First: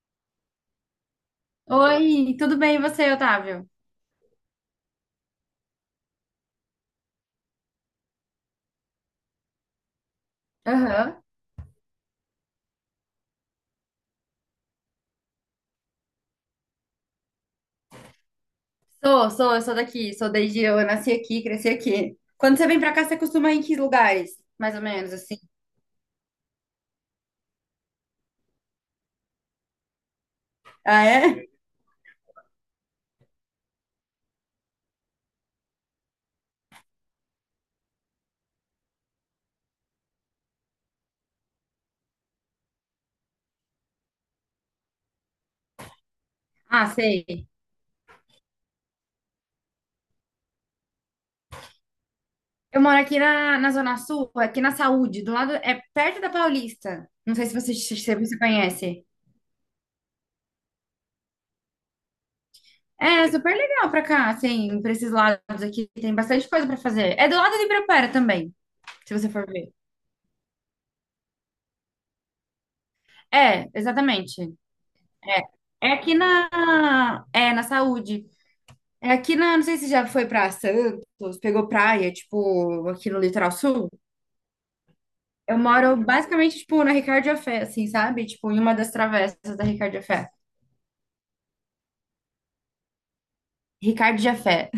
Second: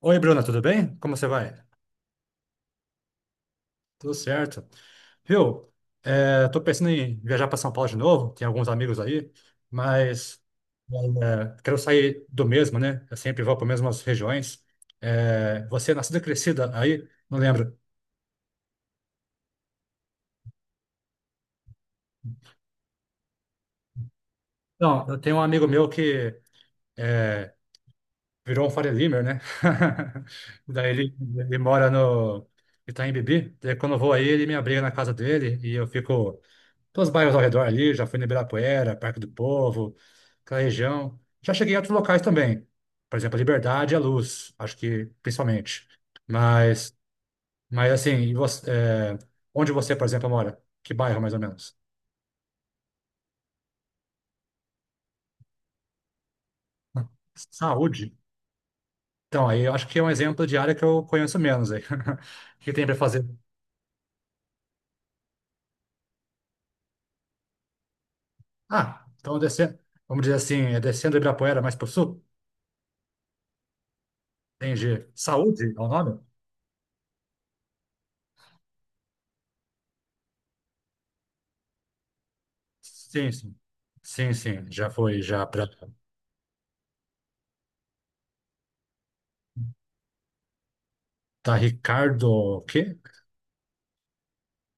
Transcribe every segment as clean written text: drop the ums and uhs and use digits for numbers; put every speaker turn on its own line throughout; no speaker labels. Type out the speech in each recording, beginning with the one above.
Oi, Bruna, tudo bem? Como você vai?
Oi, tudo bem e você, Otávio?
Tudo certo. Viu? É, tô pensando em viajar para São Paulo de novo, tem alguns amigos aí, mas
Aham.
quero sair do mesmo, né? Eu sempre vou para as mesmas regiões. É, você é nascida e crescida aí? Não lembro.
Sou, sou, eu sou daqui, sou desde eu nasci aqui, cresci aqui. Quando você vem pra cá, você costuma ir em que lugares? Mais ou
Não,
menos
eu tenho
assim.
um amigo meu que é, virou um Faria Limer, né? Daí
Ah,
ele,
é?
ele mora no Itaim Bibi. Daí quando eu vou aí, ele me abriga na casa dele e eu fico. Então, os bairros ao redor ali, já fui no Ibirapuera, Parque do Povo, aquela região. Já cheguei em outros locais também. Por exemplo, a Liberdade e a Luz, acho que principalmente.
Ah,
Mas,
sei.
mas assim, onde você, por exemplo, mora? Que bairro, mais ou menos?
Eu moro aqui na Zona Sul, aqui na Saúde, do lado, é perto da Paulista. Não sei se você, se
Saúde?
você conhece.
Então, aí eu acho que é um exemplo de área que eu conheço menos aí. O que tem para fazer?
É super legal pra cá, assim, pra esses lados aqui, tem bastante coisa pra fazer. É do lado de Ibirapuera também,
Ah,
se você
então
for ver.
descendo, vamos dizer assim, é descendo do Ibirapuera mais para o sul?
É, exatamente.
Entendi. Saúde é o
É aqui
nome?
na Saúde. É aqui não sei se já foi pra Santos, pegou praia, tipo, aqui no
Sim,
litoral
sim.
sul.
Sim, sim. Já foi, já
Eu
para.
moro basicamente, tipo, na Ricardo Jafé, assim, sabe? Tipo, em uma das travessas da Ricardo Jafé.
Tá Ricardo, o quê?
Ricardo Jafé.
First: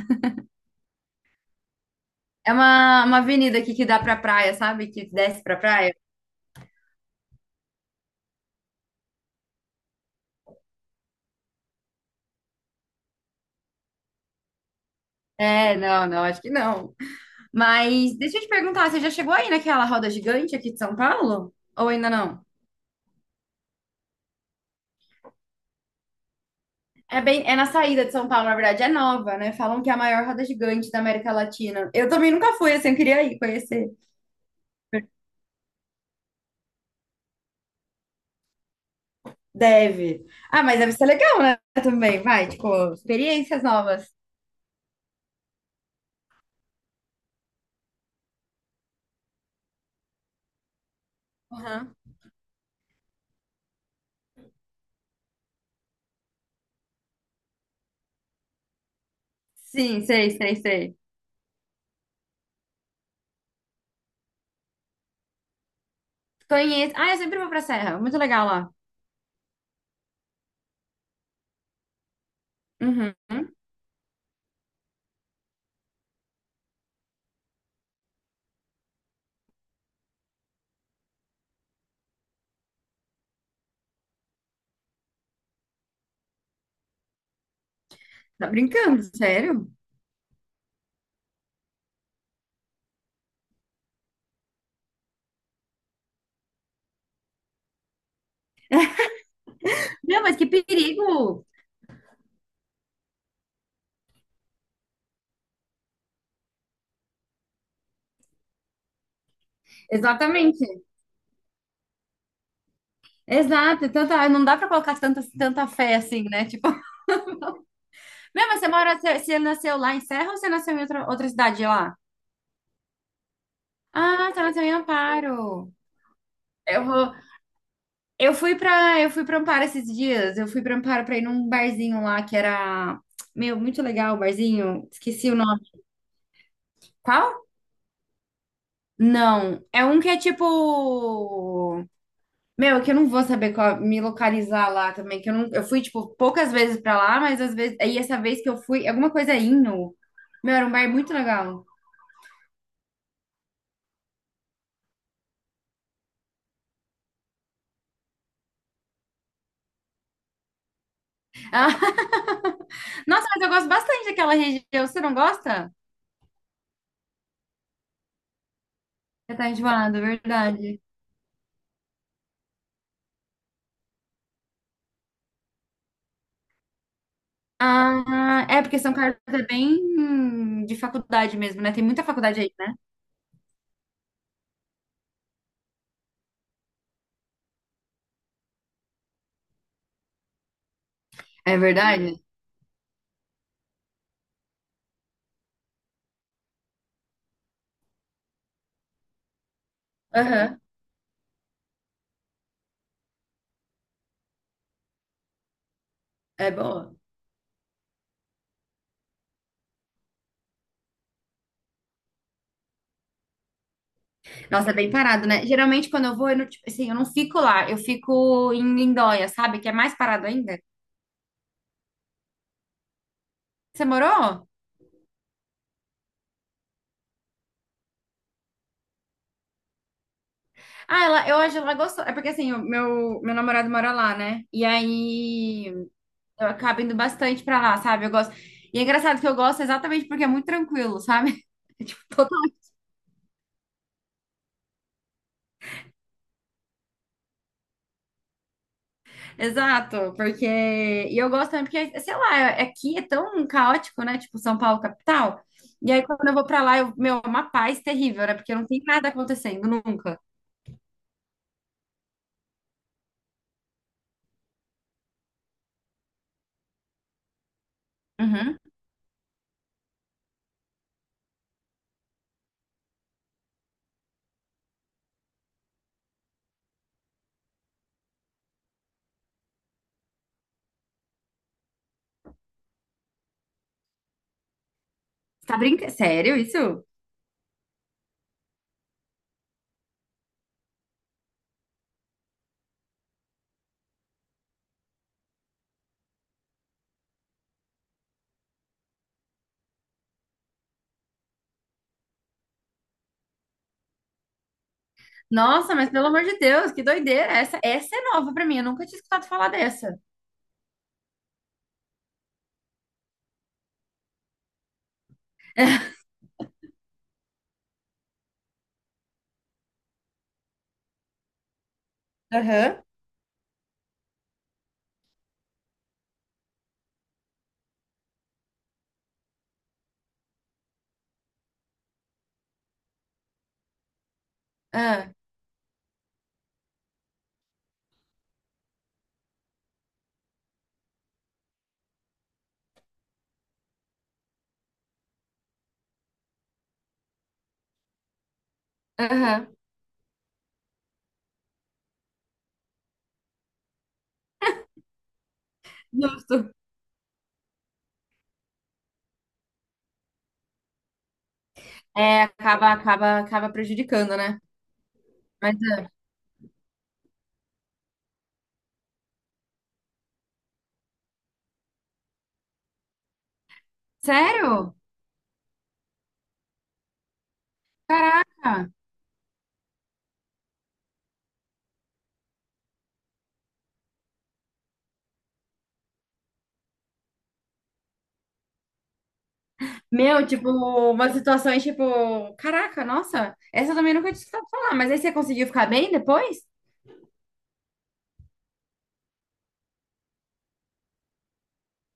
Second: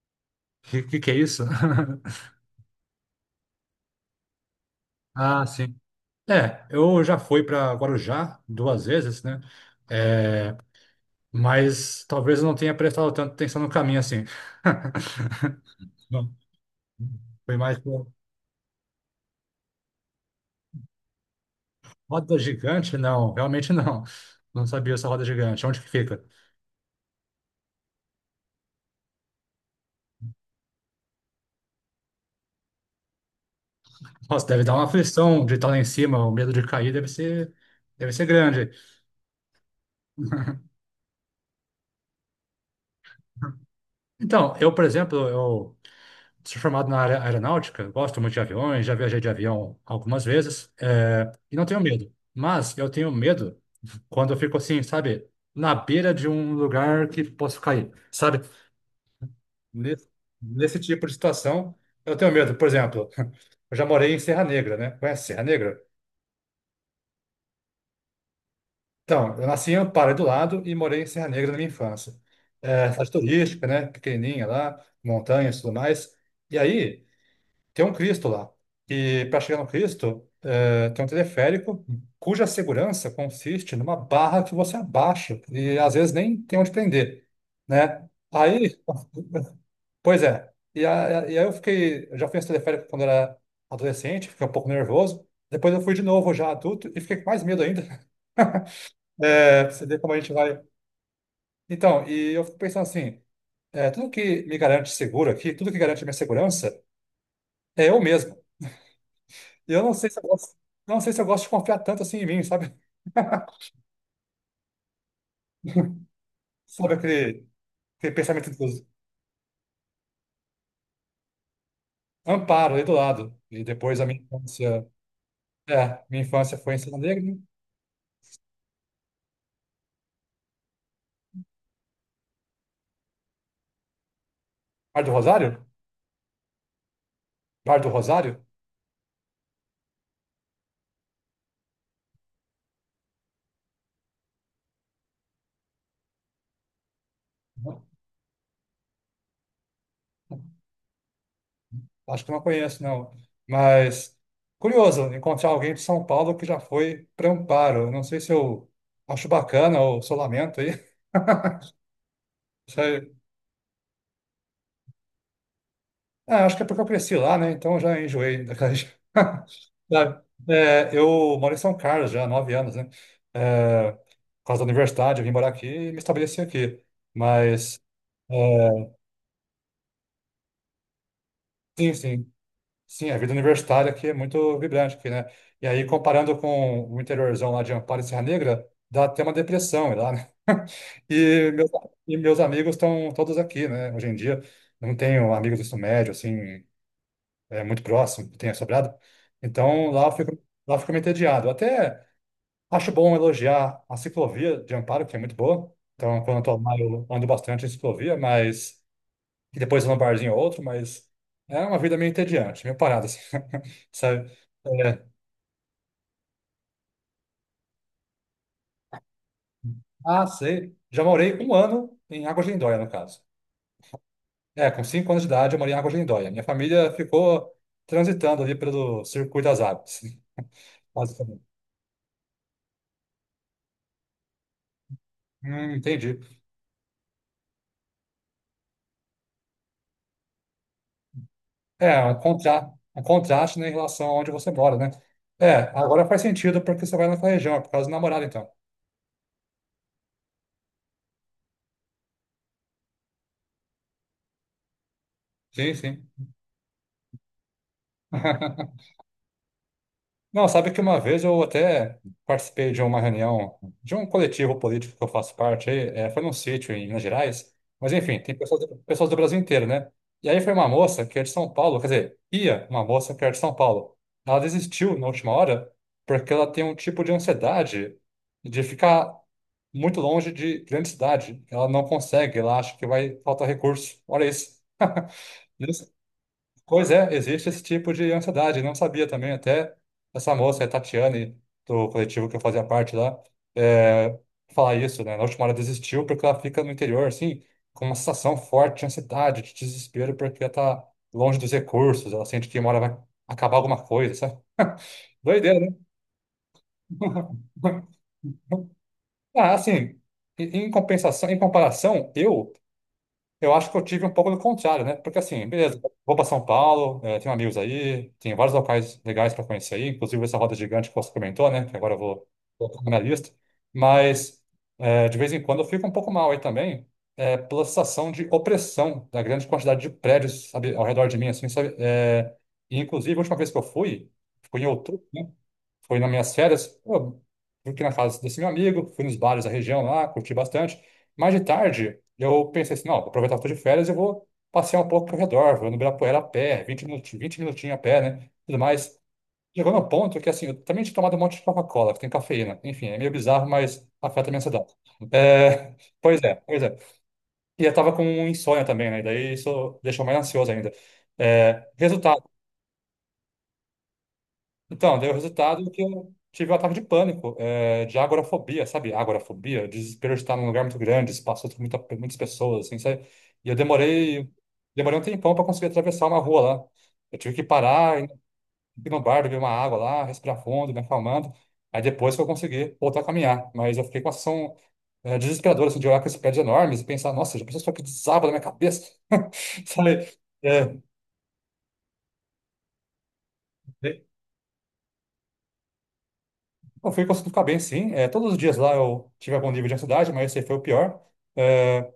Que é isso?
É uma avenida aqui que dá pra praia, sabe? Que desce
Ah,
pra
sim.
praia.
É, eu já fui para Guarujá duas vezes, né? É, mas talvez eu não tenha prestado tanta atenção no caminho assim.
É, não, não,
Não,
acho que não.
foi mais por.
Mas deixa eu te perguntar, você já chegou aí naquela roda gigante aqui de São Paulo? Ou ainda
Roda
não?
gigante? Não, realmente não. Não sabia essa roda gigante. Onde que fica?
É bem, é na saída de São Paulo, na verdade, é nova, né? Falam que é a maior roda gigante da América Latina. Eu também nunca fui, assim, eu queria ir conhecer.
Nossa, deve dar uma aflição de estar lá em cima, o medo de cair deve ser grande.
Deve. Ah, mas deve ser legal, né? Também, vai, tipo, experiências novas.
Então, eu, por exemplo, eu sou formado na área aeronáutica, gosto muito de aviões, já viajei de avião algumas vezes, e não tenho
Aham.
medo. Mas eu tenho medo quando eu fico assim, sabe, na beira de um lugar que posso cair, sabe?
Sim,
Nesse,
sei, sei,
nesse
sei.
tipo de situação, eu tenho medo. Por exemplo, eu já morei em Serra Negra, né? Conhece Serra Negra?
Conheço. Ah, eu sempre vou pra Serra. Muito legal lá.
Então, eu nasci em Amparo do lado e morei em Serra Negra na minha infância. É, cidade
Uhum.
turística, né? Pequenininha lá, montanhas e tudo mais. E aí, tem um Cristo lá. E para chegar no Cristo, tem um teleférico cuja segurança consiste numa barra que você abaixa e às vezes nem tem onde prender, né?
Tá
Aí,
brincando, sério?
pois é. E aí eu fiquei, eu já fui nesse teleférico quando era adolescente, fiquei um pouco nervoso. Depois eu fui de novo já adulto e fiquei com mais medo ainda. É, pra você ver como a
Não,
gente
mas que
vai.
perigo!
Então, e eu fico pensando assim, tudo que me garante seguro aqui, tudo que garante a minha segurança é eu mesmo. Eu não sei se eu gosto,
Exatamente.
não sei se eu gosto de confiar tanto assim em mim, sabe?
Exato. Não dá pra colocar tanta fé assim, né? Tipo,
Sobre aquele
meu,
pensamento
mas você
dos...
mora, você nasceu lá em Serra ou você nasceu em outra cidade lá?
Amparo ali do lado. E depois a minha
Ah, você nasceu em
infância.
Amparo.
É, minha infância foi em
Eu
Serra
vou,
Negra, né?
Eu fui pra eu fui para Amparo esses dias. Eu fui pra Amparo pra ir num barzinho lá que era meu, muito legal o barzinho.
Bar do
Esqueci o nome.
Rosário?
Qual?
Bar do Rosário?
Não, é um que é tipo meu, que eu não vou saber qual- me localizar lá também, que eu não eu fui tipo poucas vezes pra lá, mas às vezes
Não,
aí essa vez que eu fui, alguma coisa Inno. Meu, era um bar muito legal.
acho que não conheço, não. Mas curioso encontrar alguém de São Paulo que já foi para Amparo. Não sei se eu acho bacana ou se eu lamento aí.
Ah, nossa, mas eu gosto bastante daquela região. Você não gosta?
Ah, acho que é porque eu cresci lá, né? Então eu já enjoei daquela região.
Você tá enjoado, é
Sabe?
verdade.
É, eu moro em São Carlos já há 9 anos, né? É, por causa da universidade, eu vim morar aqui e me estabeleci aqui. Mas, é,
Ah, é porque São Carlos é bem de faculdade mesmo, né? Tem
sim,
muita
sim.
faculdade aí, né?
Sim, a vida universitária aqui é muito vibrante aqui, né? E aí, comparando com o interiorzão lá de Amparo e Serra Negra, dá até uma depressão lá, né? E
É
meus, e
verdade?
meus amigos estão todos aqui, né? Hoje em dia, não tenho amigos do ensino médio, assim, é muito próximo, tenha sobrado. Então lá eu fico,
Aham.
lá eu fico meio entediado. Eu até acho bom elogiar a ciclovia de Amparo, que é muito boa. Então, quando eu
É
tô lá,
boa.
eu ando bastante em ciclovia, mas. E depois eu vou num barzinho ou outro, mas é uma vida meio entediante, meio parada, assim. Sabe?
Nossa, é bem
É,
parado, né? Geralmente quando eu vou, eu não, tipo, assim, eu não fico lá, eu fico em Lindóia, sabe? Que é mais
ah,
parado ainda.
sei. Já morei um ano em Águas de Lindóia, no caso.
Você morou?
É, com 5 anos de idade eu morei em Águas de Lindóia. Minha família ficou transitando ali pelo circuito das águas,
Ah, ela, eu
basicamente.
hoje ela gostou. É porque assim, o meu namorado mora lá, né? E aí
Entendi.
eu acabo indo bastante pra lá, sabe? Eu gosto. E é engraçado que eu gosto exatamente porque é muito tranquilo, sabe? É tipo
É, um contra, um contraste, né, em relação a onde você mora, né? É, agora faz sentido porque você vai naquela região, é por causa do namorado, então.
Exato, porque. E eu gosto também, porque, sei lá, aqui é tão caótico, né? Tipo, São Paulo, capital.
Sim,
E aí,
sim.
quando eu vou pra lá, eu... meu, é uma paz terrível, né? Porque não tem nada acontecendo nunca.
Não, sabe que uma vez eu até participei de uma reunião, de um coletivo político que eu faço parte aí, foi num sítio em Minas Gerais, mas enfim, tem
Uhum.
pessoas do Brasil inteiro, né? E aí foi uma moça que é de São Paulo, quer dizer, ia uma moça que era de São Paulo. Ela desistiu na última hora porque ela tem um tipo de ansiedade de ficar muito longe de grande cidade. Ela não consegue, ela acha que vai faltar recurso. Olha isso.
Você tá brincando? Sério, isso?
Pois é, existe esse tipo de ansiedade. Não sabia também, até essa moça, a Tatiane, do coletivo que eu fazia parte lá, é, falar isso, né? Na última hora desistiu porque ela fica no interior, assim, com uma sensação forte de ansiedade, de desespero, porque ela tá longe dos recursos, ela sente que uma hora vai acabar alguma coisa, sabe? Doideira, né?
Nossa, mas pelo amor de Deus, que doideira! Essa, essa é nova pra mim, eu nunca tinha escutado falar
Ah, assim,
dessa.
em compensação, em comparação, eu. Eu acho que eu tive um pouco do contrário, né? Porque assim, beleza, vou para São Paulo, tenho amigos aí, tem vários locais legais para conhecer aí, inclusive essa roda gigante que você comentou, né? Que agora eu vou colocar
Aham.
na minha lista. Mas de vez em quando eu fico um pouco mal aí também, pela sensação de opressão da grande quantidade de prédios, sabe, ao redor de mim, assim, sabe? E inclusive, a última vez que eu fui, foi em outubro,
Ah,
né? Foi nas minhas férias, pô, fui aqui na casa desse meu amigo, fui nos bares da região lá, curti bastante. Mais de tarde, eu pensei assim, não, vou aproveitar que eu tô de férias, eu vou passear um pouco ao redor, vou no Ibirapuera a pé, vinte minutinhos a pé, né? Tudo mais.
aham,
Chegou no ponto que, assim, eu também tinha tomado um monte de Coca-Cola, que tem cafeína. Enfim, é meio bizarro, mas afeta a minha ansiedade. É, pois é,
justo.
pois é. E eu tava com um insônia também, né? Daí isso deixou mais ansioso ainda. É,
É,
resultado
acaba prejudicando, né?
então, deu o
Mas,
resultado que
ah,
eu tive um ataque de pânico, é, de agorafobia, sabe? Agorafobia, desespero de estar num lugar muito grande, espaço com muita, muitas pessoas, assim, sabe? E eu
sério?
demorei um tempão para conseguir atravessar uma rua lá. Eu tive que parar, ir
Caraca!
no bar, beber uma água lá, respirar fundo, me acalmando. Aí depois que eu consegui voltar a caminhar. Mas eu fiquei com a sensação, é, desesperadora, assim, de olhar com esses prédios enormes e pensar, nossa, já pensou só que desaba na minha cabeça? Sabe?
Meu, tipo, umas situações tipo, caraca, nossa, essa eu também
É,
nunca tinha escutado falar, mas aí você conseguiu ficar bem depois?
eu fui conseguindo ficar bem, sim. É, todos os dias lá eu tive algum nível de ansiedade, mas esse foi o pior. É,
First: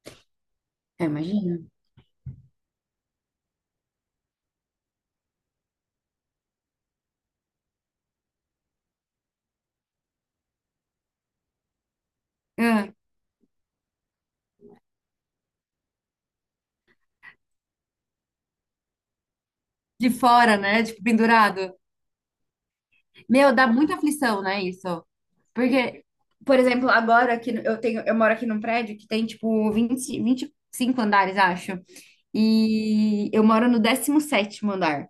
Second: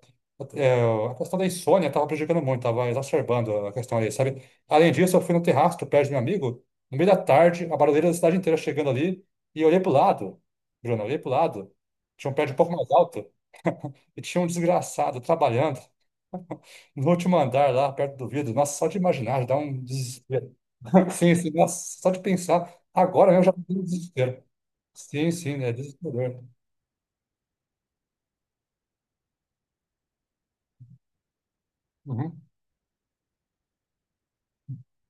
é,
Eu
a questão da
imagino.
insônia estava prejudicando muito, estava exacerbando a questão ali, sabe? Além disso, eu fui no terraço do prédio do meu amigo, no meio da tarde, a barulheira da cidade inteira chegando ali, e eu olhei pro lado, Bruno, eu olhei pro lado, tinha um prédio um pouco mais
Ah,
alto, e tinha um desgraçado trabalhando, no último andar lá, perto do vidro. Nossa, só de imaginar, já dá um
de
desespero.
fora, né? Tipo,
Sim, sim,
pendurado.
nossa, só de pensar. Agora mesmo já
Meu, dá
tenho um
muita
desespero.
aflição, né, isso?
Sim, sim, é
Porque,
desesperador.
por exemplo, agora aqui eu tenho, eu moro aqui num prédio que tem tipo 20 25 andares, acho.
Uhum,
E eu moro no 17º andar.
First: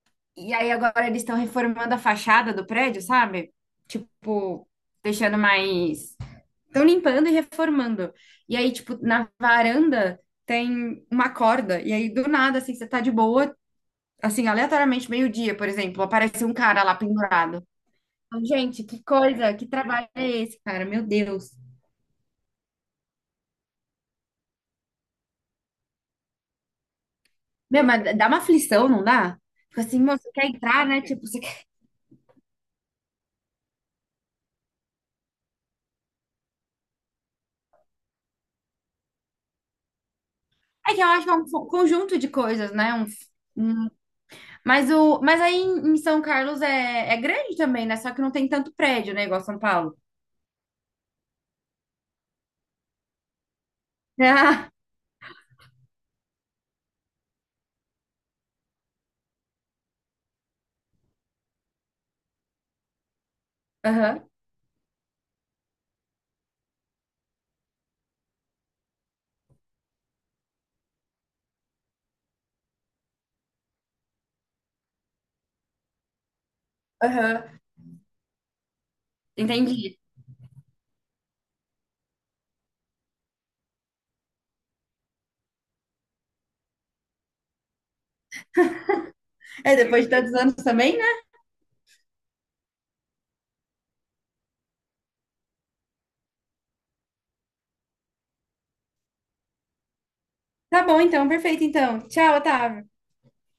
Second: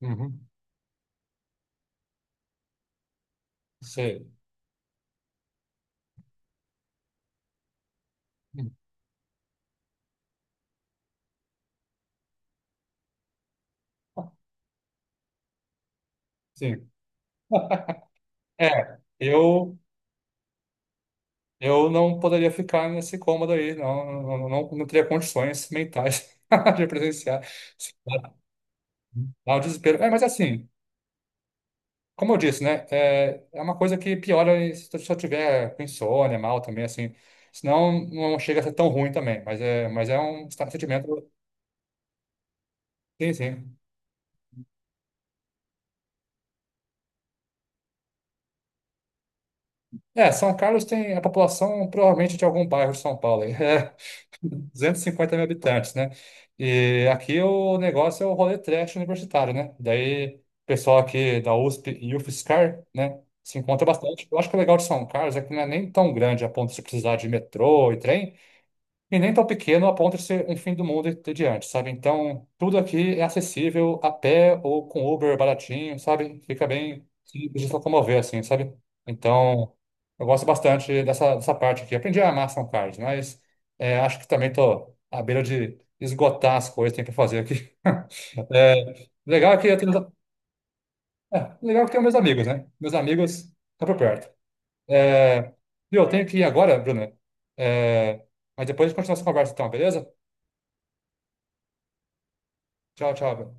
uhum,
E aí agora eles estão reformando a fachada do prédio, sabe?
sei.
Tipo, deixando mais Estão limpando e reformando. E
Hum,
aí, tipo, na varanda tem uma corda. E aí, do nada, assim, você tá de boa, assim, aleatoriamente, meio-dia, por exemplo, aparece um cara
Sim.
lá pendurado. Então, gente,
É,
que coisa, que trabalho é esse, cara? Meu Deus.
eu não poderia ficar nesse cômodo aí, não, não, não, não teria condições mentais de presenciar.
Meu, mas dá uma aflição, não dá?
Dá um
Fica assim,
desespero. É,
meu,
mas
você quer
assim.
entrar, né? Tipo, você quer...
Como eu disse, né? É, é uma coisa que piora se eu se tiver com insônia, mal também, assim. Senão não chega a ser tão ruim também, mas é um
É que eu acho
sentimento.
que é um conjunto de coisas, né?
Sim, sim.
Um- Mas, aí em São Carlos é... é grande também, né? Só que não tem tanto prédio, né? Igual São Paulo.
É, São Carlos tem a população provavelmente de algum bairro de São Paulo, aí. É
Ah,
250 mil habitantes, né? E aqui o negócio é o rolê trash universitário, né? Daí o pessoal aqui da USP e UFSCar, né? Se encontra
aham,
bastante. Eu acho que o legal de São Carlos é que não é nem tão grande a ponto de você precisar de metrô e trem. E nem tão pequeno a ponto de ser um fim do mundo e ter diante, sabe? Então, tudo aqui é acessível a pé ou com Uber baratinho, sabe? Fica bem
aham.
simples de se locomover, assim, sabe? Então,
Entendi.
eu gosto bastante dessa parte aqui. Aprendi a amar São Carlos, mas é, acho que também tô à beira de esgotar as coisas que tem para fazer aqui. É, legal é que
É,
eu
depois de
tenho,
tantos anos também, né?
Legal é que eu tenho meus amigos, né? Meus amigos estão por perto. É, e eu tenho que ir agora, Bruna. É, mas depois a gente continua essa conversa, então, beleza?
Tá bom, então, perfeito, então. Tchau, Otávio.
Tchau, tchau. Bel.